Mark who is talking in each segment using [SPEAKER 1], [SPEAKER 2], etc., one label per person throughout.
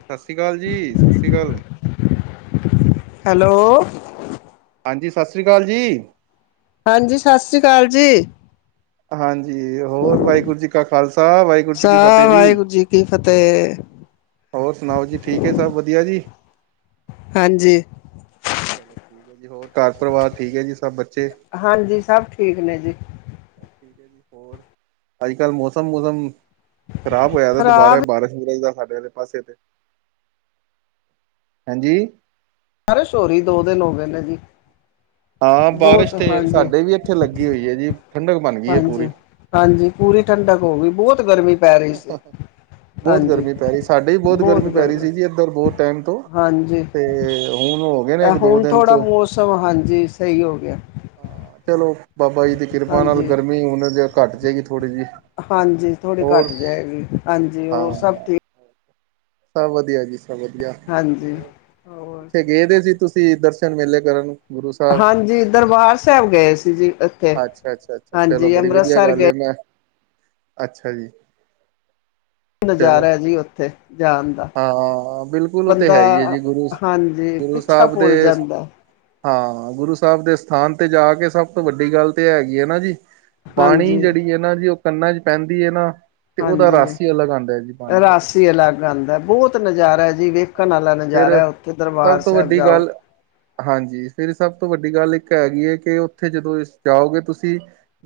[SPEAKER 1] ਸਤਿ ਸ੍ਰੀ ਅਕਾਲ ਜੀ ਸਤਿ ਸ੍ਰੀ ਅਕਾਲ।
[SPEAKER 2] ਹੈਲੋ
[SPEAKER 1] ਹਾਂਜੀ ਸਤਿ ਸ੍ਰੀ ਅਕਾਲ ਜੀ
[SPEAKER 2] ਹਾਂਜੀ ਸਤਿ ਸ੍ਰੀ ਅਕਾਲ ਜੀ
[SPEAKER 1] ਹਾਂਜੀ ਹੋਰ ਵਾਹਿਗੁਰੂ ਜੀ ਕਾ ਖਾਲਸਾ ਵਾਹਿਗੁਰੂ ਜੀ ਕੀ ਫਤਿਹ
[SPEAKER 2] ਸਾਹ
[SPEAKER 1] ਜੀ
[SPEAKER 2] ਵਾਹਿਗੁਰੂ ਕੀ ਫਤਿਹ
[SPEAKER 1] ਹੋਰ ਸੁਣਾਓ ਜੀ ਠੀਕ ਹੈ ਜੀ ਸਭ ਵਧੀਆ ਜੀ।
[SPEAKER 2] ਹਾਂਜੀ।
[SPEAKER 1] ਹੋਰ ਘਰ ਪਰਿਵਾਰ ਠੀਕ ਹੈ ਜੀ। ਸਭ ਬੱਚੇ,
[SPEAKER 2] ਹਾਂਜੀ, ਸਭ ਠੀਕ ਨੇ ਜੀ।
[SPEAKER 1] ਅੱਜ, ਕੱਲ੍ਹ, ਮੌਸਮ ਮਸਮ। ਖਰਾਬ ਹੋਇਆ, ਤੇ ਦੁਬਾਰਾ
[SPEAKER 2] ਖ਼ਰਾਬ
[SPEAKER 1] ਬਾਰਿਸ਼ ਬਰਸ਼ ਦਾ, ਸਾਡੇ ਤੇ, ਪਾਸੇ ਤੇ, ਹਾਂਜੀ।
[SPEAKER 2] ਬਾਰਿਸ਼ ਹੋ ਰਹੀ ਹੈ ਦੋ ਦਿਨ ਹੋ ਗਏ ਨੇ ਜੀ।
[SPEAKER 1] ਹਾਂ,
[SPEAKER 2] ਬਹੁਤ
[SPEAKER 1] ਬਾਰਿਸ਼ ਤੇ
[SPEAKER 2] ਹਾਂਜੀ
[SPEAKER 1] ਸਾਡੇ ਵੀ। ਇੱਥੇ ਲੱਗੀ ਹੋਈ ਹੈ, ਜੀ ਠੰਡਕ ਬਣ ਗਈ ਹੈ।
[SPEAKER 2] ਹਾਂਜੀ
[SPEAKER 1] ਪੂਰੀ,
[SPEAKER 2] ਹਾਂਜੀ, ਪੂਰੀ ਠੰਡਕ ਹੋ ਗਈ। ਬਹੁਤ ਗਰਮੀ ਪੈ ਰਹੀ ਸੀ।
[SPEAKER 1] ਬਹੁਤ
[SPEAKER 2] ਹਾਂਜੀ
[SPEAKER 1] ਗਰਮੀ ਪੈ ਰਹੀ, ਸਾਡੇ ਵੀ ਬਹੁਤ ਗਰਮੀ ਪੈ ਰਹੀ ਸੀ। ਜੀ, ਇੱਧਰ ਬਹੁਤ ਟਾਈਮ ਤੋਂ
[SPEAKER 2] ਹਾਂਜੀ
[SPEAKER 1] ਤੇ ਹੁਣ ਉਹ
[SPEAKER 2] ਹੁਣ, ਥੋੜ੍ਹਾ, ਮੌਸਮ, ਹਾਂਜੀ, ਸਹੀ ਹੋ ਗਿਆ।
[SPEAKER 1] ਹਾਂ ਚਲੋ, ਬਾਬਾ ਜੀ ਦੀ ਕਿਰਪਾ ਨਾਲ,
[SPEAKER 2] ਹਾਂਜੀ
[SPEAKER 1] ਗਰਮੀ ਹੁਣ ਜ ਘੱਟ ਜਾਏਗੀ। ਥੋੜ੍ਹੀ, ਜਿਹੀ।
[SPEAKER 2] ਹਾਂਜੀ, ਥੋੜੀ
[SPEAKER 1] ਹੋਰ
[SPEAKER 2] ਘੱਟ ਜਾਏਗੀ। ਹਾਂਜੀ, ਹੋਰ, ਸਭ
[SPEAKER 1] ਹਾਂ
[SPEAKER 2] ਠੀਕ।
[SPEAKER 1] ਸਭ, ਵਧੀਆ ਜੀ। ਸਭ, ਵਧੀਆ,
[SPEAKER 2] ਹਾਂਜੀ ਹੋਰ
[SPEAKER 1] ਇੱਥੇ ਗਏਦੇ ਸੀ। ਤੁਸੀਂ ਦਰਸ਼ਨ, ਮੇਲੇ ਕਰਨ ਗੁਰੂ ਸਾਹਿਬ,
[SPEAKER 2] ਹਾਂਜੀ ਦਰਬਾਰ ਸਾਹਿਬ ਗਏ ਸੀ ਜੀ ਇੱਥੇ
[SPEAKER 1] ਅੱਛਾ, ਅੱਛਾ, ਅੱਛਾ ਚਲੋ
[SPEAKER 2] ਹਾਂਜੀ
[SPEAKER 1] ਬੜੀ ਵਧੀਆ
[SPEAKER 2] ਅੰਮ੍ਰਿਤਸਰ ਗਏ
[SPEAKER 1] ਗੱਲ, ਮੈਂ ਅੱਛਾ, ਜੀ। ਚਲੋ
[SPEAKER 2] ਨਜ਼ਾਰਾ ਜੀ। ਉੱਥੇ, ਜਾਣ ਦਾ।
[SPEAKER 1] ਹਾਂ, ਬਿਲਕੁਲ, ਉਹਥੇ
[SPEAKER 2] ਬੰਦਾ
[SPEAKER 1] ਹੈ ਹੀ ਹੈ। ਜੀ, ਗੁਰੂ
[SPEAKER 2] ਹਾਂਜੀ
[SPEAKER 1] ਗੁਰੂ
[SPEAKER 2] ਪਿੱਛਾ
[SPEAKER 1] ਸਾਹਿਬ,
[SPEAKER 2] ਭੁੱਲ
[SPEAKER 1] ਦੇ
[SPEAKER 2] ਜਾਂਦਾ
[SPEAKER 1] ਹਾਂ, ਗੁਰੂ ਸਾਹਿਬ ਦੇ ਸਥਾਨ ਤੇ ਜਾ ਕੇ, ਸਭ ਤੋਂ ਵੱਡੀ ਗੱਲ ਤੇ ਹੈਗੀ ਹੈ। ਨਾ ਜੀ। ਬਾਣੀ
[SPEAKER 2] ਹਾਂਜੀ
[SPEAKER 1] ਜਿਹੜੀ ਹੈ ਨਾ, ਜੀ, ਉਹ ਕੰਨਾਂ ਚ, ਪੈਂਦੀ ਹੈ ਨਾ। ਤੇ ਉਹਦਾ
[SPEAKER 2] ਹਾਂਜੀ,
[SPEAKER 1] ਰਸ ਹੀ ਅਲੱਗ ਆਉਂਦਾ ਹੈ ਜੀ ਬਾਣੀ ਦਾ ਤੇ
[SPEAKER 2] ਰਾਸੀ ਅਲੱਗ ਆਉਂਦਾ, ਬਹੁਤ ਨਜ਼ਾਰਾ ਜੀ। ਵੇਖਣ ਵਾਲਾ ਨ। ਜਾ
[SPEAKER 1] ਫਿਰ
[SPEAKER 2] ਰਿਹਾ। ਉੱਥੇ, ਦਰਬਾਰ
[SPEAKER 1] ਸਭ ਤੋਂ
[SPEAKER 2] ਸਾਹਿਬ
[SPEAKER 1] ਵੱਡੀ
[SPEAKER 2] ਜਾਓ।
[SPEAKER 1] ਗੱਲ ਹਾਂਜੀ, ਫੇਿਰ ਸਭ ਤੋਂ ਵੱਡੀ ਗੱਲ ਇੱਕ ਹੈਗੀ ਹੈ। ਕਿ ਉੱਥੇ ਜਦੋਂ ਜਾਓਗੇ ਤੁਸੀਂ।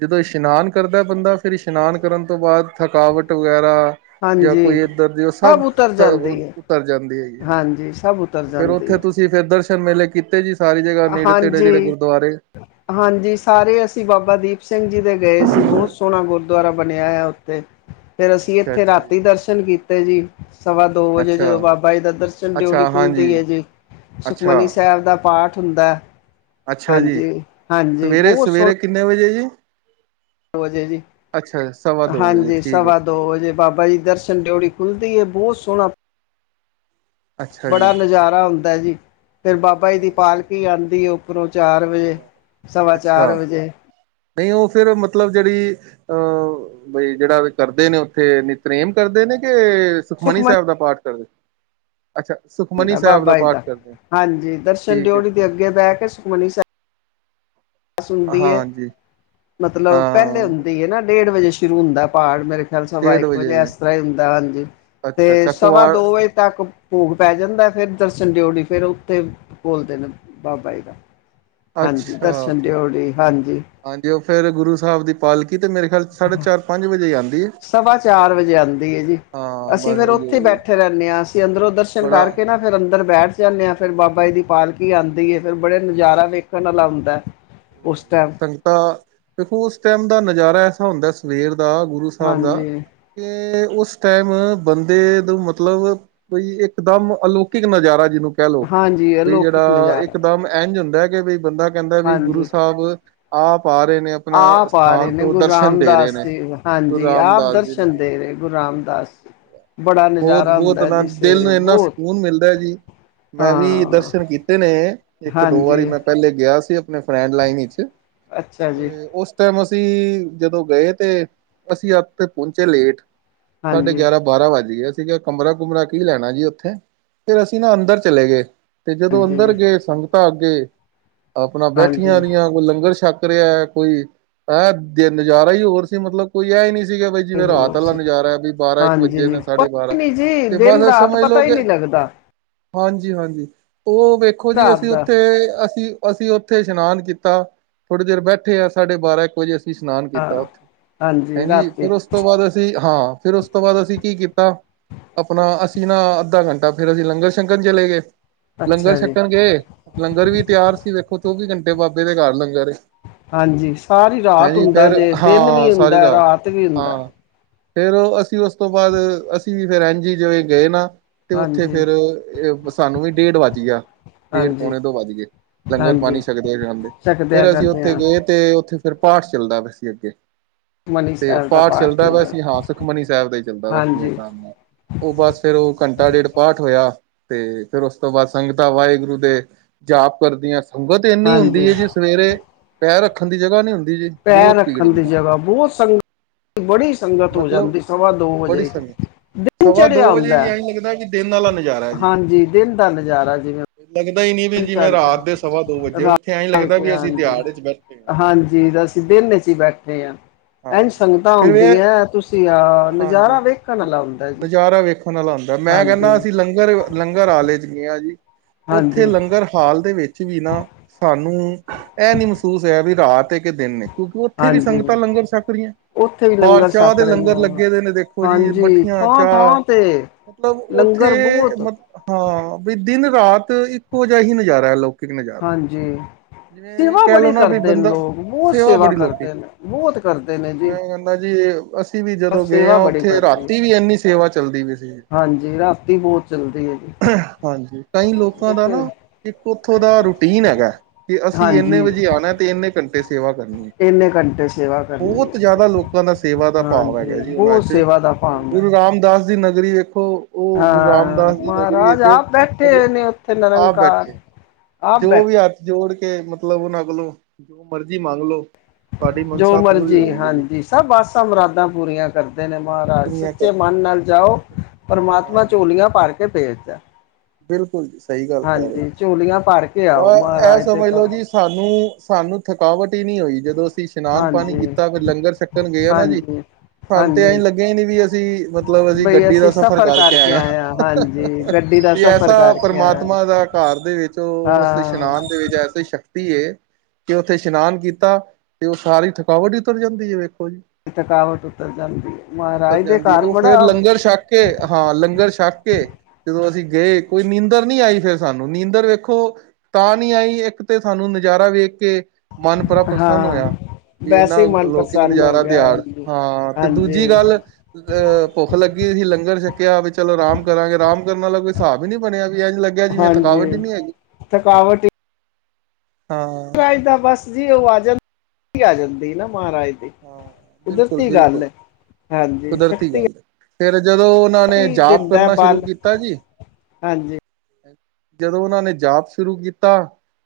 [SPEAKER 1] ਜਦੋਂ ਇਸ਼ਨਾਨ ਕਰਦਾ ਬੰਦਾ, ਫਿਰ ਇਸ਼ਨਾਨ ਕਰਨ ਤੋਂ, ਬਾਅਦ ਥਕਾਵਟ ਵਗੈਰਾ। ਜਾਂ
[SPEAKER 2] ਹਾਂਜੀ
[SPEAKER 1] ਕੋਈ ਇੱਧਰ ਦੀ, ਉਹ ਸਭ
[SPEAKER 2] ਉਤਰ ਜਾਂਦੀ ਹੈ
[SPEAKER 1] ਉਤਰ, ਜਾਂਦੀ ਹੈਗੀ ਜੀ।
[SPEAKER 2] ਹਾਂਜੀ ਸਭ, ਉੱਤਰ
[SPEAKER 1] ਤੇ ਫੇਿਰ, ਉੱਥੇ ਤੁਸੀਂ, ਫੇਿਰ ਦਰਸ਼ਨ ਮੇਲੇ, ਕੀਤੇ ਜੀ। ਸਾਰੀ ਜਗ੍ਹਾ ਨੇੜੇ ਤੇੜੇ ਜਿਹੜੇ
[SPEAKER 2] ਹਾਂਜੀ,
[SPEAKER 1] ਗੁਰਦੁਆਰੇ
[SPEAKER 2] ਹਾਂਜੀ, ਅਸੀਂ ਸਾਰੇ ਬਾਬਾ ਦੀਪ ਸਿੰਘ ਜੀ ਦੇ ਗੁਰਦੁਆਰੇ ਗਏ ਸੀ। ਉੱਥੇ ਬਹੁਤ ਸੋਹਣਾ ਗੁਰਦੁਆਰਾ ਬਣਿਆ ਹੋਇਆ ਹੈ।
[SPEAKER 1] [inaudible]
[SPEAKER 2] ਫਿਰ ਅਸੀਂ ਇੱਥੇ
[SPEAKER 1] ਅੱਛਾ
[SPEAKER 2] ਰਾਤ
[SPEAKER 1] ਜੀ
[SPEAKER 2] ਨੂੰ ਦਰਸ਼ਨ ਕੀਤੇ ਜੀ। ਸਵਾ ਦੋ ਵਜੇ ਜੇਦ
[SPEAKER 1] ਅੱਛਾ
[SPEAKER 2] ਬਾਬਾ ਜੀ ਦਾ ਦਰਸ਼ਨ ਡਿਓੜੀ
[SPEAKER 1] ਅੱਛਾ
[SPEAKER 2] ਖੁੱਲਦੀ
[SPEAKER 1] ਹਾਂਜੀ
[SPEAKER 2] ਹੈ ਜੇ
[SPEAKER 1] ਅੱਛਾ
[SPEAKER 2] ਸੁਖਮਨੀ ਸਾਹਿਬ ਦਾ ਪਾਠ ਹੁੰਦਾ ਹੈ। ਹਾਂ ਜੀ, ਹਾਂ ਜੀ,
[SPEAKER 1] ਸਵੇਰੇ
[SPEAKER 2] ਬਹੁਤ
[SPEAKER 1] ਸਵੇਰੇ
[SPEAKER 2] ਸੋਹਣਾ
[SPEAKER 1] ਕਿੰਨੇ ਵਜੇ ਜੀ ਅੱਛਾ ਸਵਾ ਦੋ
[SPEAKER 2] ਹਾਂ
[SPEAKER 1] ਵਜੇ
[SPEAKER 2] ਜੀ,
[SPEAKER 1] ਠੀਕ ਹੈ
[SPEAKER 2] ਸਵਾ ਦੋ
[SPEAKER 1] ਠੀਕ
[SPEAKER 2] ਵਜੇ ਬਾਬਾ ਜੀ ਦੇ ਦਰਸ਼ਨ ਹੁੰਦੇ ਹਨ। ਡਿਓੜੀ ਖੁੱਲਦੀ ਹੈ ਬਹੁਤ ਸੋਹਣਾ
[SPEAKER 1] ਅੱਛਾ
[SPEAKER 2] ਬੜਾ
[SPEAKER 1] ਜੀ
[SPEAKER 2] ਸੋਹਣਾ ਨਜ਼ਾਰਾ ਹੁੰਦਾ ਜੀ। ਫਿਰ ਬਾਬਾ ਜੀ ਦੀ ਪਾਲਕੀ ਆਉਂਦੀ ਹੈ। ਉੱਪਰੋਂ ਸਵਾ ਚਾਰ
[SPEAKER 1] ਅੱਛਾ
[SPEAKER 2] ਵਜੇ
[SPEAKER 1] ਨਹੀਂ ਉਹ ਫਿਰ ਮਤਲਬ ਜਿਹੜੀ ਆ ਬਈ, ਜਿਹੜੇ ਉੱਥੇ ਕਰਦੇ ਨੇ, ਉਹ ਨਿਤਨੇਮ ਕਰਦੇ ਨੇ ਜੀ। ਸੁਖਮਨੀ ਸਾਹਿਬ ਦਾ ਪਾਠ ਕਰਦੇ। ਅੱਛਾ, ਸੁਖਮਨੀ ਸਾਹਿਬ ਦਾ ਪਾਠ।
[SPEAKER 2] ਬਾਬਾ ਜੀ ਦਾ
[SPEAKER 1] ਕਰਦੇ
[SPEAKER 2] ਹਾਂਜੀ ਦਰਸ਼ਨ
[SPEAKER 1] ਠੀਕ ਹੈ
[SPEAKER 2] ਡਿਓੜੀ ਦੇ
[SPEAKER 1] ਠੀਕ
[SPEAKER 2] ਅੱਗੇ ਬਹਿ ਕੇ ਸੁਖਮਨੀ ਸਾਹਿਬ ਅਰਦਾਸ ਹੁੰਦੀ ਹੈ,
[SPEAKER 1] ਹਾਂਜੀ
[SPEAKER 2] ਮਤਲਬ
[SPEAKER 1] ਹਾਂ
[SPEAKER 2] ਪਹਿਲਾਂ ਹੁੰਦੀ ਹੈ ਨਾ। ਡੇਢ ਵਜੇ ਪਹਿਰਾ ਸ਼ੁਰੂ ਹੁੰਦਾ ਹੈ। ਇਕ ਵਜ਼ੇ ਸਵਾ, ਇੱਕ ਵਜੇ ਇਸ ਤਰ੍ਹਾਂ ਹੀ ਹੁੰਦਾ। ਹਾਂਜੀ,
[SPEAKER 1] ਅੱਛਾ
[SPEAKER 2] ਤੇ
[SPEAKER 1] ਅੱਛਾ
[SPEAKER 2] ਸਵਾ
[SPEAKER 1] ਕੁਵਾੜ
[SPEAKER 2] ਦੋ ਵਜੇ, ਤੱਕ ਭੋਗ ਪੈ ਜਾਂਦਾ, ਫੇਿਰ ਦਰਸ਼ਨ ਡਿਓੜੀ, ਫੇਿਰ ਉੱਥੇ ਬੋਲਦੇ ਨੇ। ਬਾਬਾ ਜੀ ਦਾ ਹਾਂਜੀ
[SPEAKER 1] ਅੱਛਾ,
[SPEAKER 2] ਦਰਸ਼ਨ
[SPEAKER 1] ਠੀਕ ਹੈ,
[SPEAKER 2] ਡਿਓੜੀ
[SPEAKER 1] ਠੀਕ ਹੈ ਜੀ।
[SPEAKER 2] ਹਾਂਜੀ
[SPEAKER 1] ਹਾਂਜੀ, ਫਿਰ ਗੁਰੂ ਸਾਹਿਬ ਜੀ ਦੀ ਪਾਲਕੀ, ਮੇਰੇ ਖ਼ਿਆਲ 'ਚ, ਸਾਢੇ ਚਾਰ ਵਜੇ ਹੁੰਦੀ ਹੈ। ਪੰਜ ਵਜੇ ਆਉਂਦੀ ਹੈ।
[SPEAKER 2] ਸਵਾ ਚਾਰ ਵਜੇ ਆਉਂਦੀ ਹੈ ਜੀ।
[SPEAKER 1] ਹਾਂ
[SPEAKER 2] ਅਸੀਂ
[SPEAKER 1] ਬਸ
[SPEAKER 2] ਫਿਰ
[SPEAKER 1] ਉਹੀਓ
[SPEAKER 2] ਉੱਥੇ
[SPEAKER 1] ਉਹੀਓ
[SPEAKER 2] ਬੈਠੇ ਰਹਿੰਦੇ ਹਾਂ। ਅਸੀਂ ਅੰਦਰੋਂ ਦਰਸ਼ਨ ਕਰਕੇ
[SPEAKER 1] ਬੜਾ
[SPEAKER 2] ਆਉਂਦੇ ਹਾਂ ਨਾ। ਫਿਰ ਅੰਦਰ ਬੈਠ ਜਾਂਦੇ ਹਾਂ। ਫਿਰ ਬਾਬਾ ਜੀ ਦੀ ਪਾਲਕੀ ਆਉਂਦੀ ਹੈ। ਫਿਰ ਬਹੁਤ ਸੋਹਣਾ ਨਜ਼ਾਰਾ ਵੇਖਣ ਨੂੰ ਮਿਲਦਾ ਹੈ।
[SPEAKER 1] ਸੰਗਤਾਂ ਨੂੰ ਦੇਖੋ, ਉਸ ਵੇਲੇ ਸਵੇਰ ਦਾ ਨਜ਼ਾਰਾ ਬਹੁਤ ਸੋਹਣਾ ਹੁੰਦਾ ਹੈ। ਹਿਸਾਬ ਦਾ
[SPEAKER 2] ਹਾਂਜੀ,
[SPEAKER 1] ਕਿ ਉਸ ਟਾਈਮ ਬੰਦੇ ਮਤਲਬ ਕੋਈ ਇੱਕਦਮ ਅਲੌਕਿਕ ਨਜ਼ਾਰਾ ਜਿਹਨੂੰ ਕਹਿ ਲਓ
[SPEAKER 2] ਹਾਂਜੀ
[SPEAKER 1] ਕਿ,
[SPEAKER 2] ਅਲੌਕਿਕ
[SPEAKER 1] ਜਿਹੜਾ
[SPEAKER 2] ਨਜ਼ਾਰਾ
[SPEAKER 1] ਇੱਕਦਮ ਐਂਝ ਹੁੰਦਾ ਹੈ ਕਿ ਬਈ ਬੰਦਾ ਕਹਿੰਦਾ ਹੈ, 'ਵਾਹਿਗੁਰੂ
[SPEAKER 2] ਹਾਂਜੀ।
[SPEAKER 1] ਆਪ ਆ ਰਹੇ ਹਨ। ਆਪਣਾ
[SPEAKER 2] ਆਪ ਆ ਰਹੇ
[SPEAKER 1] ਸਥਾਨ
[SPEAKER 2] ਨੇ
[SPEAKER 1] ਤੋਂ
[SPEAKER 2] ਗੁਰੂ
[SPEAKER 1] ਦਰਸ਼ਨ ਦੇ ਰਹੇ
[SPEAKER 2] ਰਾਮਦਾਸ
[SPEAKER 1] ਨੇ
[SPEAKER 2] ਜੀ
[SPEAKER 1] ਗੁਰੂ
[SPEAKER 2] ਹਾਂਜੀ ਆਪ
[SPEAKER 1] ਰਾਮਦਾਸ ਜੀ
[SPEAKER 2] ਦਰਸ਼ਨ
[SPEAKER 1] ਨੇ
[SPEAKER 2] ਦੇ ਰਹੇ ਗੁਰੂ ਰਾਮਦਾਸ ਜੀ। ਬੜਾ ਨਜ਼ਾਰਾ
[SPEAKER 1] ਬਹੁਤ-ਬਹੁਤ
[SPEAKER 2] ਹੁੰਦਾ ਜੀ
[SPEAKER 1] ਦਿਲ
[SPEAKER 2] ਸਵੇਰੇ
[SPEAKER 1] ਨੂੰ ਇੰਨਾ
[SPEAKER 2] ਬਹੁਤ
[SPEAKER 1] ਸਕੂਨ ਮਿਲਦਾ ਹੈ ਜੀ। ਮੈਂ ਵੀ
[SPEAKER 2] ਹਾਂ
[SPEAKER 1] ਦਰਸ਼ਨ ਕੀਤੇ ਨੇ, ਇਕ ਦੋ ਵਾਰੀ
[SPEAKER 2] ਹਾਂਜੀ।
[SPEAKER 1] ਮੈਂ ਪਹਿਲਾ ਗਿਆ ਸੀ ਆਪਣੇ ਫਰੈਂਡ ਲਾਈਨ ਵਿੱਚ,
[SPEAKER 2] ਅੱਛਾ ਜੀ
[SPEAKER 1] ਉਸ ਟਾਈਮ ਅਸੀਂ ਜਦੋਂ ਗਏ, ਤਾਂ ਅਸੀਂ ਆਪ ਹੀ ਲ ਪਹੁੰਚੇ। ਸਾਢੇ
[SPEAKER 2] ਹਾਂਜੀ।
[SPEAKER 1] ਗਿਆਰਾਂ ਬਾਰਾਂ ਵੱਜ ਗਏ ਸਨ। ਕਮਰਾ ਕੀ ਲੈਣਾ ਸੀ ਜੀ, ਉੱਥੇ? ਫਿਰ ਅਸੀਂ ਅੰਦਰ ਚਲੇ ਗਏ। ਤੇ ਜਦੋਂ ਅਸੀਂ
[SPEAKER 2] ਹਾਂਜੀ,
[SPEAKER 1] ਅੰਦਰ ਗਏ, ਤਾਂ ਸੰਗਤਾਂ ਅੱਗੇ, ਆਪਣਾ ਬੈਠੀਆਂ
[SPEAKER 2] ਹਾਂਜੀ
[SPEAKER 1] ਰਹੀਆ, ਕੋਈ ਲੰਗਰ ਛੱਕ ਰਿਹਾ ਕੋਈ ਹੋਰ ਹੀ ਨਜ਼ਾਰਾ ਸੀ। ਮਤਲਬ, ਇਨਹੀਂ ਸੀ ਕ ਜਿਵੇ ਰਾਤ
[SPEAKER 2] ਹੋਰ
[SPEAKER 1] ਵਾਲਾ
[SPEAKER 2] ਸੀ।
[SPEAKER 1] ਨਜ਼ਾਰਾ ਵੀ ਬਾਰਾਂ ਇੱਕ ਵੱਜੇ
[SPEAKER 2] ਹਾਂਜੀ
[SPEAKER 1] ਨੇ
[SPEAKER 2] ਪਤਾ
[SPEAKER 1] ਸਾਢੇ ਬਾਰਾਂ,
[SPEAKER 2] ਨੀ ਜੀ
[SPEAKER 1] ਤੇ
[SPEAKER 2] ਦਿਨ
[SPEAKER 1] ਬਸ
[SPEAKER 2] ਰਾਤ
[SPEAKER 1] ਸਮਝ
[SPEAKER 2] ਪਤਾ
[SPEAKER 1] ਲੋਓ
[SPEAKER 2] ਹੀ
[SPEAKER 1] ਕਿ
[SPEAKER 2] ਨਹੀਂ ਲੱਗਦਾ
[SPEAKER 1] ਹਾਂਜੀ ਹਾਂਜੀ। ਉਹ ਵੇਖੋ ਜੀ
[SPEAKER 2] ਰਾਤ
[SPEAKER 1] ਅਸੀਂ
[SPEAKER 2] ਦਾ।
[SPEAKER 1] ਉੱਥੇ ਅਸੀਂ ਅਸੀਂ ਉੱਥੇ ਇਸ਼ਨਾਨ ਕੀਤਾ, ਥੋੜੀ ਦੇਰ ਬੈਠੇ ਆ ਸਾਢੇ ਬਾਰਾਂ ਇੱਕ ਵਜੇ ਅ ਇਸ਼ਨਾਨ ਕੀਤਾ ਉੱਥੇ,
[SPEAKER 2] ਹਾਂਜੀ
[SPEAKER 1] ਹਂਜੀ
[SPEAKER 2] ਰਾਤੀ
[SPEAKER 1] ਫੇਿਰ ਉਸ ਤੋਂ ਬਾਅਦ ਅਸੀਂ ਹਾਂ ਫਿਰ ਉਸ ਉਸ ਤੋਂ ਬਾਅਦ ਅਸੀਂ ਕੀ ਕੀਤਾ ਆਪਣਾ ਅਸੀਂ ਨਾ ਅੱਧਾ ਘੰਟਾ ਫੇਿਰ ਅਸੀਂ ਲੰਗਰ ਸ਼ਚਲੇ ਗਏ ਲੰਗਰ
[SPEAKER 2] ਅੱਛਾ ਜੀ।
[SPEAKER 1] ਛਕਣ ਗਏ ਤਾਂ ਲੰਗਰ ਵੀ ਤਿਆਰ ਸੀ। ਵੇਖੋ, ਬਾਬੇ ਘਰ ਚੌਵੀ ਘੰਟੇ ਬਾਬੇ ਦੇ ਘਰ ਲੰਗਰ ਐਚੱਲਦਾ ਰਹਿੰਦਾ ਹੈ।
[SPEAKER 2] ਹਾਂ ਜੀ, ਸਾਰੀ ਰਾਤ ਵ ਹੁੰਦਾ ਹੈ ਤੇ ਦਿਨ ਵੇਲੇ
[SPEAKER 1] ਹਾਂ
[SPEAKER 2] ਵੀ ਹੁੰਦਾ ਹੈ।
[SPEAKER 1] ਫੇਿਰ ਉਹ ਅਸੀਂ ਉਸ ਤੋਂ ਬਾਅਦ ਅਸੀਂ ਵੀ ਫਿਰ ਐਨ ਜੀ ਜਿਵੇਂ ਗਏ ਨਾ ਤੇ ਉੱਥੇ
[SPEAKER 2] ਹਾਂਜੀ
[SPEAKER 1] ਫੇਿਰ ਸਾਨੂੰ ਵੀ ਡੇਢ ਵੱਜ ਗਿਆ ਡੇਢ
[SPEAKER 2] ਹਾਂਜੀ
[SPEAKER 1] ਪੌਣੇ ਤੋਂ ਵੱਜ ਗਏ, ਲੰਗਰ ਪਾਣੀ
[SPEAKER 2] ਹਾਂਜੀ
[SPEAKER 1] ਛਕਦੇ ਆ ਜਾਂਦੇ
[SPEAKER 2] ਛਕਦਿਆਂ
[SPEAKER 1] ਫੇਰ ਅਸੀਂ ਉੱਥੇ
[SPEAKER 2] ਕਰਦਿਆਂ
[SPEAKER 1] ਗਏ ਤੇ ਉੱਥੇ ਫਿਰ ਪਾਠ ਚੱਲਦਾ ਵਆ ਸੀ ਅੱਗੇ,
[SPEAKER 2] ਮਨੀ
[SPEAKER 1] ਤੇ
[SPEAKER 2] ਸਾਹਿਬ ਦਾ
[SPEAKER 1] ਪਾਠ ਚੱਲਦਾ ਵਾ
[SPEAKER 2] ਕਰੀਦਾ
[SPEAKER 1] ਸੀ ਹਾਂ ਸੁਖਮਨੀ ਸਾਹਿਬ ਦਾ ਹੀ ਚੱਲਦਾ ਵਸੇਰੇ
[SPEAKER 2] ਹਾਂਜੀ
[SPEAKER 1] ਨਾਲ, ਉਹ ਬਸ ਫੇਰ ਉਹ ਘੰਟਾ ਡੇਢ ਪਾਠ ਹੋਇਆ ਤੇ ਫੇਰ ਉਸ ਤੋਂ ਬਾਅਦ ਸੰਗਤਾਂ ਵਾਹਿਗੁਰੂ ਦੇ ਜਾਪ ਕਰਦੀਆਂ ਸੰਗਤ ਇੰਨੀ ਹੁੰਦੀ
[SPEAKER 2] ਹਾਂਜੀ
[SPEAKER 1] ਹੈ ਜੀ ਸਵੇਰੇ, ਪੈਰ ਰੱਖਣ ਦੀ ਜਗ੍ਹਾ ਨਹੀਂ ਹੁੰਦੀ ਜੀ
[SPEAKER 2] ਪੈਰ
[SPEAKER 1] ਬਹੁਤ ਭੀੜ
[SPEAKER 2] ਰੱਖਣ ਦੀ
[SPEAKER 1] ਹੁੰਦੀ
[SPEAKER 2] ਜਗ੍ਹਾ ਬਹੁਤ ਸੰਗਤ- ਬੜੀ ਸੰਗਤ ਹੋ
[SPEAKER 1] ਮਤਲਬ
[SPEAKER 2] ਜਾਂਦੀ ਸ ਦੋ
[SPEAKER 1] ਬੜੀ
[SPEAKER 2] ਵਜੇ-
[SPEAKER 1] ਸੰਗਤ
[SPEAKER 2] ਦਿਨ
[SPEAKER 1] ਸਵਾ ਦੋ
[SPEAKER 2] ਚੜਿਆ
[SPEAKER 1] ਵਜੇ
[SPEAKER 2] ਹੁੰਦਾ,
[SPEAKER 1] ਵੀ ਐਂ ਲੱਗਦਾ ਵੀ ਦਿਨ ਵਾਲਾ ਨਜ਼ਾਰਾ ਹੈ ਜੀ।
[SPEAKER 2] ਹਾਂਜੀ ਦਿਨ ਦਾ ਨਜ਼ਾਰਾ ਜਿਵੇਂ
[SPEAKER 1] ਲੱਗਦਾ ਹੀ ਨੀ ਵੀ
[SPEAKER 2] ਦਿਨ
[SPEAKER 1] ਜਿਵੇਂ
[SPEAKER 2] ਚੜ੍ਹਦਾ
[SPEAKER 1] ਰਾਤ ਦੇ ਸਵਾ ਦੋ ਵਜੇ
[SPEAKER 2] ਰਾਤ
[SPEAKER 1] ਉੱਥੇ ਐਂ
[SPEAKER 2] ਦੇ
[SPEAKER 1] ਲੱਗਦਾ
[SPEAKER 2] ਕੋਈ
[SPEAKER 1] ਵੀ ਅਸੀਂ
[SPEAKER 2] ਹਾਂਜੀ
[SPEAKER 1] ਦਿਹਾੜੇ ਚ ਬੈਠੇ ਹਾਂ।
[SPEAKER 2] ਹਾਂਜੀ ਤਾਂ ਅਸੀਂ ਦਿਨ ਚ ਹੀ ਬੈਠੇ ਹਾਂ ਇਝ ਸੰਗਤਾਂ
[SPEAKER 1] ਫਿਰ ਇਹ
[SPEAKER 2] ਆਉਂਦੀਆਂ ਤੁਸੀਂ ਹ, ਨਜ਼ਾਰਾ
[SPEAKER 1] ਹਾਂਜੀ।
[SPEAKER 2] ਵੇਖਣ ਵਾਲਾ ਹਉਂਦਾ ਜੀ
[SPEAKER 1] ਨਜ਼ਾਰਾ ਵੇਖਣ ਮੈਂ ਕਹਿੰਦਾ,
[SPEAKER 2] ਹਾਂਜੀ
[SPEAKER 1] ਅਸੀਂ ਲੰਗਰ ਲੰਗਰ ਹਾਲ ਚ ਗ ਹਾਂ ਜੀ ਉੱਥੇ
[SPEAKER 2] ਹਾਂਜੀ
[SPEAKER 1] ਲੰਗਰ ਹਾਲ ਦੇ ਵਿੱਚ- ਵੀ ਨਾ ਸਾਨੂੰ ਇਹ ਨ ਮਹਿਸੂਸ ਹੋਇਆ ਵੀ ਰਾਤ ਏ ਕਿ ਦਿਨ- ਕਿਉਂਕਿ ਉੱਥੇ ਵੀ
[SPEAKER 2] ਹਾਂਜੀ
[SPEAKER 1] ਸੰਗਤਾਂ ਲੰਗਰ ਛੱਕ ਰਹੀਆਂ
[SPEAKER 2] ਉੱਥੇ ਵੀ
[SPEAKER 1] ਬਾਹਰ
[SPEAKER 2] ਲੰਗਰ
[SPEAKER 1] ਚਾ
[SPEAKER 2] ਛੱਕ
[SPEAKER 1] ਦੇ ਲੰਗਰ
[SPEAKER 2] ਰਹੀਆਂ
[SPEAKER 1] ਲੱਗੇ
[SPEAKER 2] ਵਾ।
[SPEAKER 1] ਲੱਗੇ ਦੇ ਨੇ ਦੇਖੋ ਜੀ
[SPEAKER 2] ਹਾਂਜੀ
[SPEAKER 1] ਮੱਠੀਆਂ ਚਾ,
[SPEAKER 2] ਥਾਂ-ਥਾਂ ਤੇ
[SPEAKER 1] ਮਤਲਬ ਉੱਥੇ
[SPEAKER 2] ਲੰਗਰ ਬਹੁਤ
[SPEAKER 1] ਮਤ ਹਾਂ ਬ ਦਿਨ ਰਾਤ ਇੱਕੋ ਜਹਾ ਹੀ ਨਜ਼ਾਰਾ ਹੈ ਲੋਕ
[SPEAKER 2] ਹਾਂਜੀ। ਸੇਵਾ
[SPEAKER 1] ਕਹਿ ਲਓ
[SPEAKER 2] ਬੜੀ
[SPEAKER 1] ਨਾ ਵੀ
[SPEAKER 2] ਕਰਦੇ ਨੇ
[SPEAKER 1] ਬੰਦਾ
[SPEAKER 2] ਲੋਕ ਬਹੁਤ ਸੇਵਾ
[SPEAKER 1] ਬੜੀ ਲੋਕੀ
[SPEAKER 2] ਕਰਦੇ ਨੇ, ਬਹੁਤ ਕਰਦੇ ਨੇ ਜੀ
[SPEAKER 1] ਮੈਂ ਕਹਿੰਦਾ ਜੀ ਅਸੀਂ ਵੀ ਜਦੋਂ
[SPEAKER 2] ਬਸ
[SPEAKER 1] ਗਏ
[SPEAKER 2] ਸੇਵਾ
[SPEAKER 1] ਹਾਂ ਉੱ
[SPEAKER 2] ਬੜੀ
[SPEAKER 1] ਜਦੋਂ ਅਸੀਂ ਉੱਥੇ ਗਏ, ਤਾਂ ਰਾਤ
[SPEAKER 2] ਕਰਦੀ ਹੈ।
[SPEAKER 1] ਨੂੰ ਵੀ ਇੰਨੀ ਸੇਵਾ ਚੱਲ ਰਹੀ ਸੀ
[SPEAKER 2] ਹਾਂਜੀ ਰਾਤੀ ਬਹੁਤ ਚੱਲਦੀ ਹੈ ਜੀ।
[SPEAKER 1] ਹਾਂ ਜੀ, ਕਈ ਲੋਕਾਂ
[SPEAKER 2] ਇਹ
[SPEAKER 1] ਦਾ ਨਾ
[SPEAKER 2] ਤੇ
[SPEAKER 1] ਉੱਥੋਂ ਦਾ ਇੱਕ ਰੂਟੀਨ ਹੈ ਕਿ ਅਸੀਂ ਇੰਨੇ
[SPEAKER 2] ਹਾਂਜੀ
[SPEAKER 1] ਵਜੇ ਆਉਣਾ ਹੈ ਤਿੰਨ-ਤਿੰਨ ਘੰਟੇ ਸੇਵਾ ਕਰਨੀ ਹੈ।
[SPEAKER 2] ਇੰਨੇ ਘੰਟੇ ਸੇਵਾ ਕਰਨੀ
[SPEAKER 1] ਬਹੁਤ
[SPEAKER 2] ਹੈ।
[SPEAKER 1] ਸਾਰੇ ਲੋਕਾਂ ਵਿੱਚ ਸੇਵਾ ਦਾ ਬਹੁਤ ਭਾਵ ਹੈ।
[SPEAKER 2] ਹਾਂਜੀ ਬਹੁਤ
[SPEAKER 1] ਚ
[SPEAKER 2] ਸੇਵਾ ਦਾ ਭਾਵਨਾ।
[SPEAKER 1] ਗੁਰੂ ਰਾਮਦਾਸ ਦੀ ਨਗਰੀ ਵੇਖੋ ਉਹ ਗੁਰੂ
[SPEAKER 2] ਹਾਂ
[SPEAKER 1] ਰਾਮਦਾਸ ਦੀ ਨਗਰੀ
[SPEAKER 2] ਮਹਾਰਾਜ
[SPEAKER 1] ਵਿੱਚ,
[SPEAKER 2] ਆਪ ਬੈਠੇ
[SPEAKER 1] ਮਤਲਬ
[SPEAKER 2] ਹੋਏ ਨੇ ਉੱਥੇ
[SPEAKER 1] ਆਪ
[SPEAKER 2] ਨਿਰੰਕਾਰ
[SPEAKER 1] ਬੈਠੇ
[SPEAKER 2] ਆਪ
[SPEAKER 1] ਜੋ
[SPEAKER 2] ਬੈਠੇ
[SPEAKER 1] ਵੀ ਹੱਥ ਜੋੜ ਕੇ ਮਤਲਬ ਉਹਨਾ ਕੋਲੋਂ, ਜੋ ਮਰਜ਼ੀ ਮੰਗ ਲੋ ਤੁਹਾਡੀ
[SPEAKER 2] ਜੋ
[SPEAKER 1] ਮਨਸਾ ਪੂਰੀ
[SPEAKER 2] ਮਰਜੀ
[SPEAKER 1] ਹੋਏਗੀ ਜੀ
[SPEAKER 2] ਹਾਂਜੀ ਸਭ ਆਸਾ ਮੁਰਾਦਾਂ ਪੂਰੀਆਂ ਕਰਦੇ ਨੇ ਮਹਾਰਾਜ
[SPEAKER 1] ਦੁਨੀਆਂ
[SPEAKER 2] ਸੱਚੇ
[SPEAKER 1] ਕਰਦਾ
[SPEAKER 2] ਮਨ ਨਾਲ ਜਾਓ।
[SPEAKER 1] ਬਿਲਕੁਲ
[SPEAKER 2] ਪਰਮਾਤਮਾ
[SPEAKER 1] ਹਾਂਜੀ
[SPEAKER 2] ਝੋਲੀਆਂ ਭਰ ਕੇ ਭੇਜਦੇ
[SPEAKER 1] ਬਿਲਕੁਲ ਜੀ, ਸਹੀ ਗੱਲ ਕਹਿ ਰਹੇ ਹੋ, ਤੁਸੀਂ
[SPEAKER 2] ਝੋਲੀਆਂ ਭਰ ਕੇ ਆਓ
[SPEAKER 1] ਇਹ
[SPEAKER 2] ਮਹਾਰਾਜ ਦੇ
[SPEAKER 1] ਸਮਝ ਲਓ
[SPEAKER 2] ਘਰੋਂ
[SPEAKER 1] ਜੀ ਸਾਨੂੰ- ਸਾਨੂੰ ਥਕਾਵਟ ਹੀ ਨਹੀਂ ਹੋਈ, ਜਦੋਂ ਅਸੀਂ ਇਸ਼ਨਾਨ ਪਾਣੀ
[SPEAKER 2] ਹਾਂਜੀ
[SPEAKER 1] ਕੀਤਾ, ਫਿਰ ਲੰਗਰ ਛੱਕਣ ਗਏ ਆ ਨਾ ਜੀ।
[SPEAKER 2] ਹਾਂਜੀ
[SPEAKER 1] ਸਾਨੂੰ ਤੇ ਐਂ
[SPEAKER 2] ਹਾਂਜੀ
[SPEAKER 1] ਲੱਗਿਆ ਈ ਨੀ, ਵੀ ਅਸੀਂ ਮਤਲਬ ਅਸੀਂ
[SPEAKER 2] ਬਈ
[SPEAKER 1] ਗੱਡੀ ਦਾ ਸਫ਼ਰ ਕਰਕੇ ਆਏ ਆਂ।
[SPEAKER 2] ਹਾਂ ਹਾਂਜੀ ਗੱਡੀ ਦਾ
[SPEAKER 1] ਤੇ
[SPEAKER 2] ਸਫ਼ਰ
[SPEAKER 1] ਐਸਾ
[SPEAKER 2] ਕਰਕੇ ਆਏ ਹਾਂ
[SPEAKER 1] ਪ੍ਰਮਾਤਮਾ ਦਾ ਘਰ ਦੇ ਵਿੱਚ, ਉਸ ਇਸ਼ਨਾਨ
[SPEAKER 2] ਹਾਂ
[SPEAKER 1] ਦੇ ਵਿੱਚ ਐਸੀ ਸ਼ਕਤੀ ਧੀਏ ਤੇ ਉੱਥੇ ਇਸ਼ਨਾਨ ਕੀਤਾ, ਤੇ ਉਹ ਸਾਰੀ ਥਕਾਵਟ ਉਤਰ ਈ ਜਾਂਦੀ ਐ, ਵੇਖੋ ਜੀ।
[SPEAKER 2] ਥਕਾਵਟ ਉਤਰ ਜਾਂਦੀ ਏ,
[SPEAKER 1] ਉਤਰ
[SPEAKER 2] ਮਹਾਰਾਜ ਦੇ
[SPEAKER 1] ਜਾਂਦੀ
[SPEAKER 2] ਘਰ
[SPEAKER 1] ਉਹ
[SPEAKER 2] ਬੜਾ
[SPEAKER 1] ਫੇਰ ਲੰਗਰ ਛੱਕ ਕੇ ਹਾਂ, ਲੰਗਰ ਛੱਕ ਕੇ ਜਦੋਂ ਅਸੀਂ ਗਏ, ਕੋਈ ਨੀਂਦਰ ਨਹੀਂ ਆਈ ਫਿਰ ਸਾਨੂੰ, ਨੀਂਦਰ ਵੇਖੋ ਤਾਂ ਨੀ ਆਈ, ਇੱਕ ਤੇ ਸਾਨੂੰ ਨਜ਼ਾਰਾ ਵੇਖ ਕੇ ਮਨ ਬੜਾ ਪ੍ਰਸੰਨ
[SPEAKER 2] ਹਾਂ
[SPEAKER 1] ਹੋਇਆ। ਵੀ
[SPEAKER 2] ਵੈਸੇ
[SPEAKER 1] ਇਹਨਾਂ
[SPEAKER 2] ਹੀ
[SPEAKER 1] ਅ
[SPEAKER 2] ਮਨ
[SPEAKER 1] ਲੋਕਿਕ
[SPEAKER 2] ਪ੍ਰਸੰਨ ਹੋ
[SPEAKER 1] ਨਜ਼ਾਰਾ
[SPEAKER 2] ਗਿਆ
[SPEAKER 1] ਦਿਹਾੜ
[SPEAKER 2] ਹਾਂਜੀ
[SPEAKER 1] ਹਾਂ, ਤੇ ਦੂਜੀ
[SPEAKER 2] ਹਾਂਜੀ
[SPEAKER 1] ਗੱਲ ਅਹ ਭੁੱਖ ਲੱਗੀ ਹੋਈ ਸੀ ਲੰਗਰ ਛਕਿਆ, ਵੀ ਚਲੋ ਆਰਾਮ ਕਰਾਂਗੇ, ਆਰਾਮ ਕਰਨ ਵਾਲਾ ਕੋਈ ਹਿਸਾਬ ਹੀ ਨੀ ਬਣਿਆ ਕੋਈ, ਵੀ ਇੰਝ ਲੱਗਿਆ ਜਿਵੇਂ
[SPEAKER 2] ਹਾਂਜੀ
[SPEAKER 1] ਥਕਾਵਟ ਈ ਨੀ ਹੈਗੀ,
[SPEAKER 2] ਥਕਾਵਟ
[SPEAKER 1] ਹਾਂ।
[SPEAKER 2] ਮਹਾਰਾਜ ਬਸ ਜੀ ਉਹ ਆ ਜਾਂਦੀ, ਆ ਜਾਂਦੀ ਨਾ ਮਹਾਰਾਜ ਦੀ।
[SPEAKER 1] ਹਾਂ ਬਿਲਕੁਲ
[SPEAKER 2] ਕੁਦਰਤੀ
[SPEAKER 1] ਬਿਲਕੁਲ
[SPEAKER 2] ਗੱਲ, ਹਾਂਜੀ
[SPEAKER 1] ਕੁਦਰਤੀ
[SPEAKER 2] ਸ਼ਕਤੀ ਆ
[SPEAKER 1] ਗੱਲ ਹੈ ਫੇਰ ਜਦੋਂ ਉਹਨਾਂ ਨੇ ਜਾਪ ਕਰਨਾ ਸ਼ੁਰੂ
[SPEAKER 2] ਬਲ
[SPEAKER 1] ਕੀਤਾ ਜੀ
[SPEAKER 2] ਹਾਂਜੀ
[SPEAKER 1] ਜਦੋਂ ਉਹਨਾਂ ਨੇ ਜਾਪ ਸ਼ੁਰੂ ਕੀਤਾ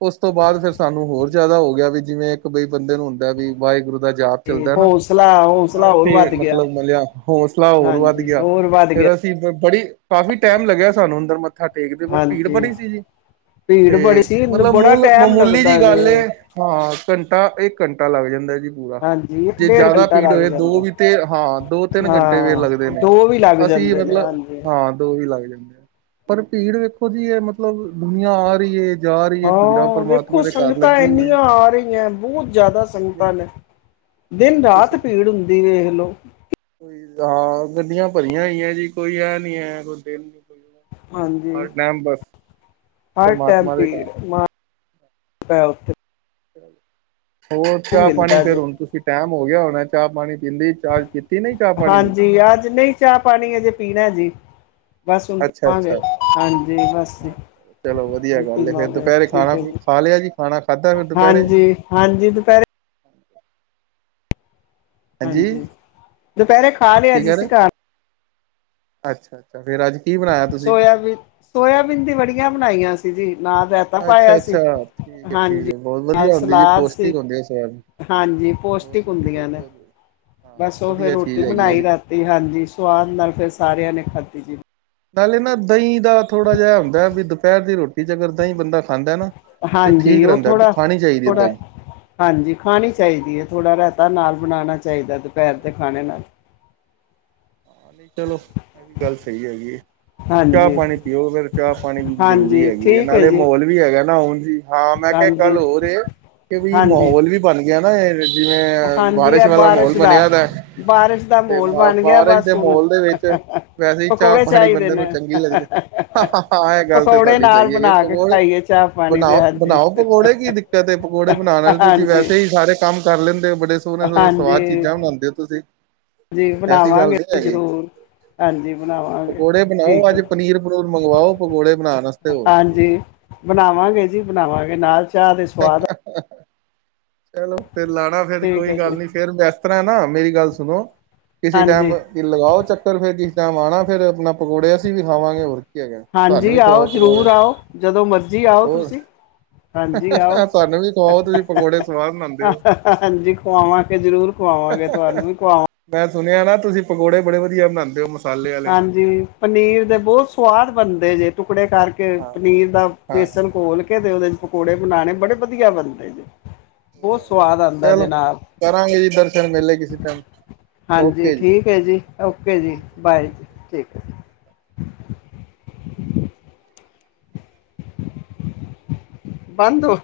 [SPEAKER 1] ਉਸ ਤੋਂ ਬਾਅਦ ਫਿਰ ਸਾਨੂੰ ਹੋਰ ਜ਼ਿਆਦਾ ਹੋ ਗਿਆ, ਵੀ ਜਿਵੇਂ ਇੱਕ ਬਈ ਬੰਦੇ ਨੂੰ ਹੁੰਦਾ ਵੀ ਵਾਹਿਗੁਰੂ ਦਾ ਜਾਪ ਚੱਲਦਾ ਨਾ,
[SPEAKER 2] ਹੌਸਲਾ ਹੌਸਲਾ ਹੋਰ
[SPEAKER 1] ਉੱਥੇ
[SPEAKER 2] ਵੱਧ ਗਿਆ
[SPEAKER 1] ਮਤਲਬ ਮਿਲਿਆ ਹੌਸਲਾ ਹੋਰ ਵੱਧ
[SPEAKER 2] ਹਾਂਜੀ
[SPEAKER 1] ਗਿਆ,
[SPEAKER 2] ਹੋਰ ਵੱਧ ਗਿਆ
[SPEAKER 1] ਫੇਰ ਭੀੜ ਬੜੀ ਕਾਫੀ ਟੈਮ ਲੱਗਿਆ ਸਾਨੂੰ ਅੰਦਰ ਮੱਥਾ ਟੇਕਦੇ, ਬ ਭੀੜ
[SPEAKER 2] ਹਾਂਜੀ
[SPEAKER 1] ਬੜੀ ਸੀ ਜੀ। ਤੇ
[SPEAKER 2] ਭੀੜ ਬੜੀ ਸੀ
[SPEAKER 1] ਮਤਲਬ
[SPEAKER 2] ਬੜਾ
[SPEAKER 1] ਮਮੂ
[SPEAKER 2] ਟਾਈਮ
[SPEAKER 1] ਮਮੂਲੀ ਜੀ
[SPEAKER 2] ਲੱਗਦਾ
[SPEAKER 1] ਗੱਲ ਏ।
[SPEAKER 2] ਜੇ
[SPEAKER 1] ਹਾਂ ਘੰਟਾ, ਇੱਕ ਘੰਟਾ ਲੱਗ ਜਾਂਦਾ ਜੀ ਪੂਰਾ।
[SPEAKER 2] ਹਾਂਜੀ ਇੱਕ
[SPEAKER 1] ਜੇ
[SPEAKER 2] ਡੇਢ
[SPEAKER 1] ਜ਼ਿਆਦਾ
[SPEAKER 2] ਘੰਟਾ
[SPEAKER 1] ਭੀੜ
[SPEAKER 2] ਲੱਗ
[SPEAKER 1] ਹੋਵੇ ਦੋ
[SPEAKER 2] ਜਾਂਦਾ
[SPEAKER 1] ਵੀ ਹਾਂ, ਦੋ-ਤਿੰਨ ਘੰਟੇ ਫੇਰ ਲੱਗਦੇ
[SPEAKER 2] ਹਾਂ
[SPEAKER 1] ਨੇ,
[SPEAKER 2] ਦੋ ਵੀ ਲੱਗ
[SPEAKER 1] ਅਸੀਂ
[SPEAKER 2] ਜਾਂਦੇ ਨੇ
[SPEAKER 1] ਮਤਲਬ
[SPEAKER 2] ਹਾਂਜੀ
[SPEAKER 1] ਹਾਂ ਦੋ ਵੀ ਲੱਗ ਜਾਂਦਾ ਆ, ਪਰ ਭੀੜ ਵੇਖੋ ਜੀ ਇਹ ਮਤ ਮਤਲਬ ਦੁਨੀਆਂ ਆ ਰਹੀ ਏ, ਜਾ ਰਹੀ ਏ, ਭੀੜਾ
[SPEAKER 2] ਹਾਂ
[SPEAKER 1] ਪ੍ਰਮਾਤਮਾ
[SPEAKER 2] ਵੇਖੋ
[SPEAKER 1] ਦੇ ਘਰ
[SPEAKER 2] ਸੰਗਤਾਂ
[SPEAKER 1] ਲੱਗੀ।
[SPEAKER 2] ਇੰਨੀਆਂ ਆ ਰਹੀਆਂ ਬਹੁਤ ਜ਼ਿਆਦਾ ਸੰਗਤਾਂ ਨੇ,
[SPEAKER 1] ਬਿਲਕੁਲ ਬਿਲਕੁਲ
[SPEAKER 2] ਦਿਨ-ਰਾਤ ਭੀੜ ਹੁੰਦੀ ਵੇਖ ਲੋ।
[SPEAKER 1] ਕਿ ਹਾਂ, ਗੱਡੀਆਂ ਭਰੀਆਂ ਹੋਈਆਂ ਜੀ, ਕੋਈ ਇਹ ਨਹੀਂ ਹੈ, ਕੋਈ ਦਿਨ
[SPEAKER 2] ਹਾਂਜੀ, ਹਰ ਟਾਈਮ
[SPEAKER 1] ਪਰਮਾਤਮਾ ਦੇ
[SPEAKER 2] ਭੀੜ
[SPEAKER 1] ਘਰ
[SPEAKER 2] [inaudible]
[SPEAKER 1] ਹੋਰ
[SPEAKER 2] ਉਹ
[SPEAKER 1] ਚਾਹ ਪਾਣੀ
[SPEAKER 2] ਮਿਲਦਾ
[SPEAKER 1] ਫੇਰ
[SPEAKER 2] ਜੇ
[SPEAKER 1] ਹੁਣ ਤੁਸੀਂ ਟੈਮ ਹੋ ਗਿਆ ਹੋਣਾ, ਚਾਹ ਪਾਣੀ ਪੀਂਦੀ ਚਾਰਜ ਕੀਤੀ ਨਹੀ, ਚਾਹ-ਪਾਣੀ ਦੀ।
[SPEAKER 2] ਕਿ ਅੱਜ ਨਹੀਂ ਚਾਹ-ਪਾਣੀ ਹਜੇ ਪੀਣਾ ਜੀ, ਬਸ ਹੁਣ
[SPEAKER 1] ਅੱਛਾ
[SPEAKER 2] ਪੀਵਾਂਗੇ,
[SPEAKER 1] ਅੱਛਾ
[SPEAKER 2] ਹਾਂਜੀ, ਬਸ ਜੀ।
[SPEAKER 1] ਚਲੋ, ਵਧੀਆ
[SPEAKER 2] ਹੁਣ
[SPEAKER 1] ਗੱਲ ਏ, ਫੇਰ
[SPEAKER 2] ਪੀਵਾਂਗੇ
[SPEAKER 1] ਦੁਪਹਿਰੇ
[SPEAKER 2] ਠੀਕ
[SPEAKER 1] ਖਾਣਾ
[SPEAKER 2] ਹੈ ਜੀ
[SPEAKER 1] ਖਾ ਲਿਆ ਜੀ, ਖਾਣਾ ਖਾਧਾ ਫੇਰ ਦੁਪਹਿਰੇ।
[SPEAKER 2] ਹਾਂਜੀ ਹਾਂਜੀ, ਦੁਪਹਿਰੇ ਹਾਂਜੀ, ਦੁਪਹਿਰੇ ਖਾ ਲਿਆ ਜੀ ਅਸੀਂ ਘਰ।
[SPEAKER 1] ਅੱਛਾ। ਫੇਰ ਅੱਜ ਕੀ ਬਣਾਇਆ। ਤੁਸੀਂ?
[SPEAKER 2] ਸੋਇਆਬੀਨ- ਸੋਇਆਬੀਨ ਦੀਆਂ ਬੜੀਆਂ ਬਣਾਈਆਂ ਸੀ ਜੀ, ਨਾਲ ਅਜ।
[SPEAKER 1] ਅੱਛਾ-ਅੱਛਾ, ਠੀਕ ਐ- ਠੀਕ ਐ, ਬਹੁਤ
[SPEAKER 2] ਨਾਲ
[SPEAKER 1] ਵਧੀਆ ਹੁੰਦੀ ਜੀ,
[SPEAKER 2] ਸਲਾਦ ਸੀ
[SPEAKER 1] ਪੌਸ਼ਟਿਕ ਹੁੰਦੀ ਆ ਸੋਇਆਬੀਨ।
[SPEAKER 2] ਹਾਂਜੀ
[SPEAKER 1] ਬਹੁਤ
[SPEAKER 2] ਪੌਸ਼ਟਿਕ
[SPEAKER 1] ਵਧੀਆ ਜੀ
[SPEAKER 2] ਹੁੰਦੀਆਂ ਨੇ,
[SPEAKER 1] ਬਹੁਤ ਵਧੀਆ
[SPEAKER 2] ਬਸ
[SPEAKER 1] ਹਾਂ
[SPEAKER 2] ਉਹ ਫੇਰ
[SPEAKER 1] ਵਧੀਆ
[SPEAKER 2] ਰੋਟੀ
[SPEAKER 1] ਚੀਜ਼ ਹੈਗੀ ਹੈ
[SPEAKER 2] ਬਣਾਈ
[SPEAKER 1] ਜੀ।
[SPEAKER 2] ਰਾਤ। ਤੇ ਹਾਂਜੀ, ਸਵਾਦ ਨਾਲ ਫਿਰ ਸਾਰਿਆਂ ਨੇ ਖਾਧੀ ਜੀ।
[SPEAKER 1] ਨਾਲੇ ਨਾ ਦਹੀਂ ਦਾ ਥੋੜ੍ਹਾ ਜਿਹਾ ਹੁੰਦਾ ਵੀ, ਦੁਪਹਿਰ ਦੀ ਰੋਟੀ ਚ ਅਗਰ ਦਹੀਂ ਬੰਦਾ ਖਾਂਦਾ ਨਾ ਤੇ
[SPEAKER 2] ਹਾਂਜੀ
[SPEAKER 1] ਠੀਕ
[SPEAKER 2] ਉਹ
[SPEAKER 1] ਰਹਿੰਦਾ,
[SPEAKER 2] ਥੋੜਾ
[SPEAKER 1] ਖਾਣੀ ਚਾਹੀਦੀ ਏ
[SPEAKER 2] ਥੋੜਾ
[SPEAKER 1] ਦਹੀਂ।
[SPEAKER 2] ਹਾਂਜੀ ਖਾਣੀ ਚਾਹੀਦੀ ਏ, ਥੋੜਾ ਰਾਏਤਾ ਨਾਲ ਬਣਾਣਾ ਚਾਹੀਦਾ, ਦੁਪਹਿਰ ਦੇ ਖਾਣੇ ਨਾਲ।
[SPEAKER 1] ਹਾਂਜੀ ਚਲੋ, ਇਹ ਗੱਲ ਸਹੀ ਹੈਗੀ ਏ।
[SPEAKER 2] ਹਾਂਜੀ
[SPEAKER 1] ਚਾਹ-ਪਾਣੀ ਪੀਓ, ਫਿਰ ਚਾਹ-ਪਾਣੀ ਵੀ ਜ਼ਰੂਰੀ
[SPEAKER 2] ਹਾਂਜੀ
[SPEAKER 1] ਹੈਗੀ ਏ,
[SPEAKER 2] ਠੀਕ ਹੈ
[SPEAKER 1] ਨਾਲੇ
[SPEAKER 2] ਜੀ
[SPEAKER 1] ਮਹੌਲ ਵੀ ਹੈਗਾ ਨਾ ਹੁਣ ਜੀ, ਹਾਂ ਮੈਂ ਕਿਹਾ ਇੱਕ ਗੱਲ
[SPEAKER 2] ਹਾਂਜੀ
[SPEAKER 1] ਹੋਰ ਏ, ਕਿ
[SPEAKER 2] ਹਾਂਜੀ
[SPEAKER 1] ਮਾਹੌਲ ਵੀ ਬਣ ਗਿਆ ਨਾ ਇਹ। ਜਿਵੇਂ ਬਾਰਿਸ਼ ਵਾਲਾ ਮਹੌਲ ਬਣਿਆ ਦਾ,
[SPEAKER 2] ਬਾਰਿਸ਼ ਦਾ
[SPEAKER 1] ਤੇ
[SPEAKER 2] ਮਾਹੌਲ ਬਣ ਗਿਆ
[SPEAKER 1] ਬਾਰਿਸ਼
[SPEAKER 2] ਬਸ
[SPEAKER 1] ਦੇ
[SPEAKER 2] ਹੁਣ
[SPEAKER 1] ਮੋਲ ਦੇ ਵਿੱਚ ਵੈਸੇ ਈ
[SPEAKER 2] ਪਕੌੜੇ
[SPEAKER 1] ਚਾਹ-ਪਾਣੀ
[SPEAKER 2] ਚਾਹੀਦੇ
[SPEAKER 1] ਬੰਦੇ ਨੂੰ
[SPEAKER 2] ਨੇ
[SPEAKER 1] ਚੰਗੀ ਲੱਗਦੀ ਹਾ, ਹਾ। ਹਾਂ, ਇਹ ਗੱਲ ਤਾਂ
[SPEAKER 2] ਪਕੌੜੇ
[SPEAKER 1] ਤੁਹਾਡੀ
[SPEAKER 2] ਨਾਲ
[SPEAKER 1] ਸਹੀ ਹੈਗੀ ਏ,
[SPEAKER 2] ਬਣਾ ਕੇ
[SPEAKER 1] ਪਕੌੜੇ
[SPEAKER 2] ਖਾਈਏ ਚਾਹ ਪਾਣੀ ਦੇ
[SPEAKER 1] ਬਣਾਓ,
[SPEAKER 2] ਹਾਂਜੀ
[SPEAKER 1] ਬਣਾਓ ਪਕੌੜੇ ਕੀ ਤੇ ਪਕੌੜੇ ਬਣਾਣ ਆਲੇ ਤੁਸੀਂ
[SPEAKER 2] ਹਾਂਜੀ
[SPEAKER 1] ਵੈਸੇ ਹੀ ਸਾਰੇ ਕੰਮ ਕਰ ਲੈਂਦੇ ਹੋ, ਬੜੇ। ਸੋਹਣੇ-ਸੋਹਣੇ ਸਵਾਦ ਦੀਆਂ
[SPEAKER 2] ਹਾਂਜੀ
[SPEAKER 1] ਚੀਜ਼ਾਂ ਬਣਾਉਂਦੇ ਹੋ ਤੁਸੀਂ,
[SPEAKER 2] ਜੀ
[SPEAKER 1] ਐਸੀ ਗੱਲ
[SPEAKER 2] ਬਣਾਵਾਂਗੇ
[SPEAKER 1] ਨਹੀਂ। ਹੈਗੀ।
[SPEAKER 2] ਜ਼ਰੂਰ। ਹਾਂਜੀ ਬਣਾਵਾਂ।
[SPEAKER 1] ਪਕੌੜੇ ਬਣਾਓ ਅੱਜ ਪਨੀਰ-ਪਨੂਰ ਮੰਗਵਾਓ, ਪਕੌੜੇ ਬਣਾਉਣ। ਹੋਰ ਕੀ ਹੈਗਾ।
[SPEAKER 2] ਹਾਂਜੀ, ਬਣਾਵਾਂਗੇ ਜੀ ਬਣਾਵਾਂਗੇ ਨਾਲੇ ਚਾਹ ਦੇ ਸਵਾਦ
[SPEAKER 1] ਚਲੋ ਫੇਰ ਲਾਣਾ ਫੇਰ
[SPEAKER 2] ਠੀਕ ਹੈ
[SPEAKER 1] ਕੋਈ
[SPEAKER 2] ਜੀ
[SPEAKER 1] ਗੱਲ ਨਹੀਂ, ਫਿਰ ਵੈਸੇ ਆਪਣਾ ਨਾ ਮੇਰੀ ਗੱਲ ਸੁਣੋ, ਕਿਸੇ ਟਾਈਮ।
[SPEAKER 2] ਹਾਂਜੀ
[SPEAKER 1] ਲਗਾਓ ਚੱਕਰ ਫੇਰ ਕਿਸ ਟਾਈਮ ਆਉਣਾ ਫਿਰ ਆਪਣੇ ਪਕੌੜੇ ਅਸੀਂ ਵੀ ਖਾਵਾਂਗੇ ਹੋਰ ਕੀ ਹੈਗਾ ਸਾਨੂੰ
[SPEAKER 2] ਹਾਂਜੀ
[SPEAKER 1] ਵੀ
[SPEAKER 2] ਆਓ
[SPEAKER 1] ਖਵਾਓ ਪਕੌੜੇ।
[SPEAKER 2] ਜ਼ਰੂਰ ਆਓ ਜਦੋਂ ਮਰਜ਼ੀ ਆਓ
[SPEAKER 1] ਹੋਰ
[SPEAKER 2] ਤੁਸੀਂ। ਹਾਂਜੀ ਆਓ,
[SPEAKER 1] ਸਾਨੂੰ ਵੀ ਖਵਾਓ ਤੁਸੀਂ ਪਕੌੜੇ ਸਵਾਦ ਬਣਾਉਂਦੇ ਹੋ।
[SPEAKER 2] ਹਾਂਜੀ ਖਵਾਵਾਂਗੇ ਜਰੂਰ। ਖਵਾਵਾਂਗੇ ਤੁਹਾਨੂੰ ਵੀ ਖਵਾਵਾਂ
[SPEAKER 1] ਮੈਂ ਸੁਣਿਆ ਨਾ ਤੁਸੀਂ ਪਕੌੜੇ ਬੜੇ ਵਧੀਆ ਬਣਾਉਂਦੇ ਹੋ। ਮਸਾਲੇ ਵਾਲੇ।
[SPEAKER 2] ਹਾਂਜੀ ਪਨੀਰ ਦੇ ਬਹੁਤ ਸਵਾਦ ਬਣਦੇ ਜੇ ਟੁਕੜੇ ਕਰਕੇ। ਕੇ
[SPEAKER 1] ਹਾਂ
[SPEAKER 2] ਪਨੀਰ ਦਾ ਬੇਸਨ ਘੋਲ ਕੇ ਤੇ ਉਹਦੇ ਚ ਪਕੌੜੇ ਬਣਾਉਣੇ ਬੜੇ ਵਧੀਆ ਬਣਦੇ ਜੇ। ਬਹੁਤ ਸਵਾਦ ਆਉਂਦਾ
[SPEAKER 1] ਚਲੋ
[SPEAKER 2] ਜੇ ਨਾਲ।
[SPEAKER 1] ਕਰਾਂਗੇ ਜੀ ਦਰਸ਼ਨ ਮੇਲੇ ਕਿਸੇ ਟਾਈਮ।
[SPEAKER 2] ਹਾਂਜੀ
[SPEAKER 1] ਓਕੇ ਜੀ।
[SPEAKER 2] ਠੀਕ ਹੈ ਜੀ, ਓਕੇ ਜੀ
[SPEAKER 1] ਠੀਕ ਹੈ
[SPEAKER 2] ਬਾਏ
[SPEAKER 1] ਓਕੇ।
[SPEAKER 2] ਠੀਕ ਹੈ। ਬੰਦ ਹੋ।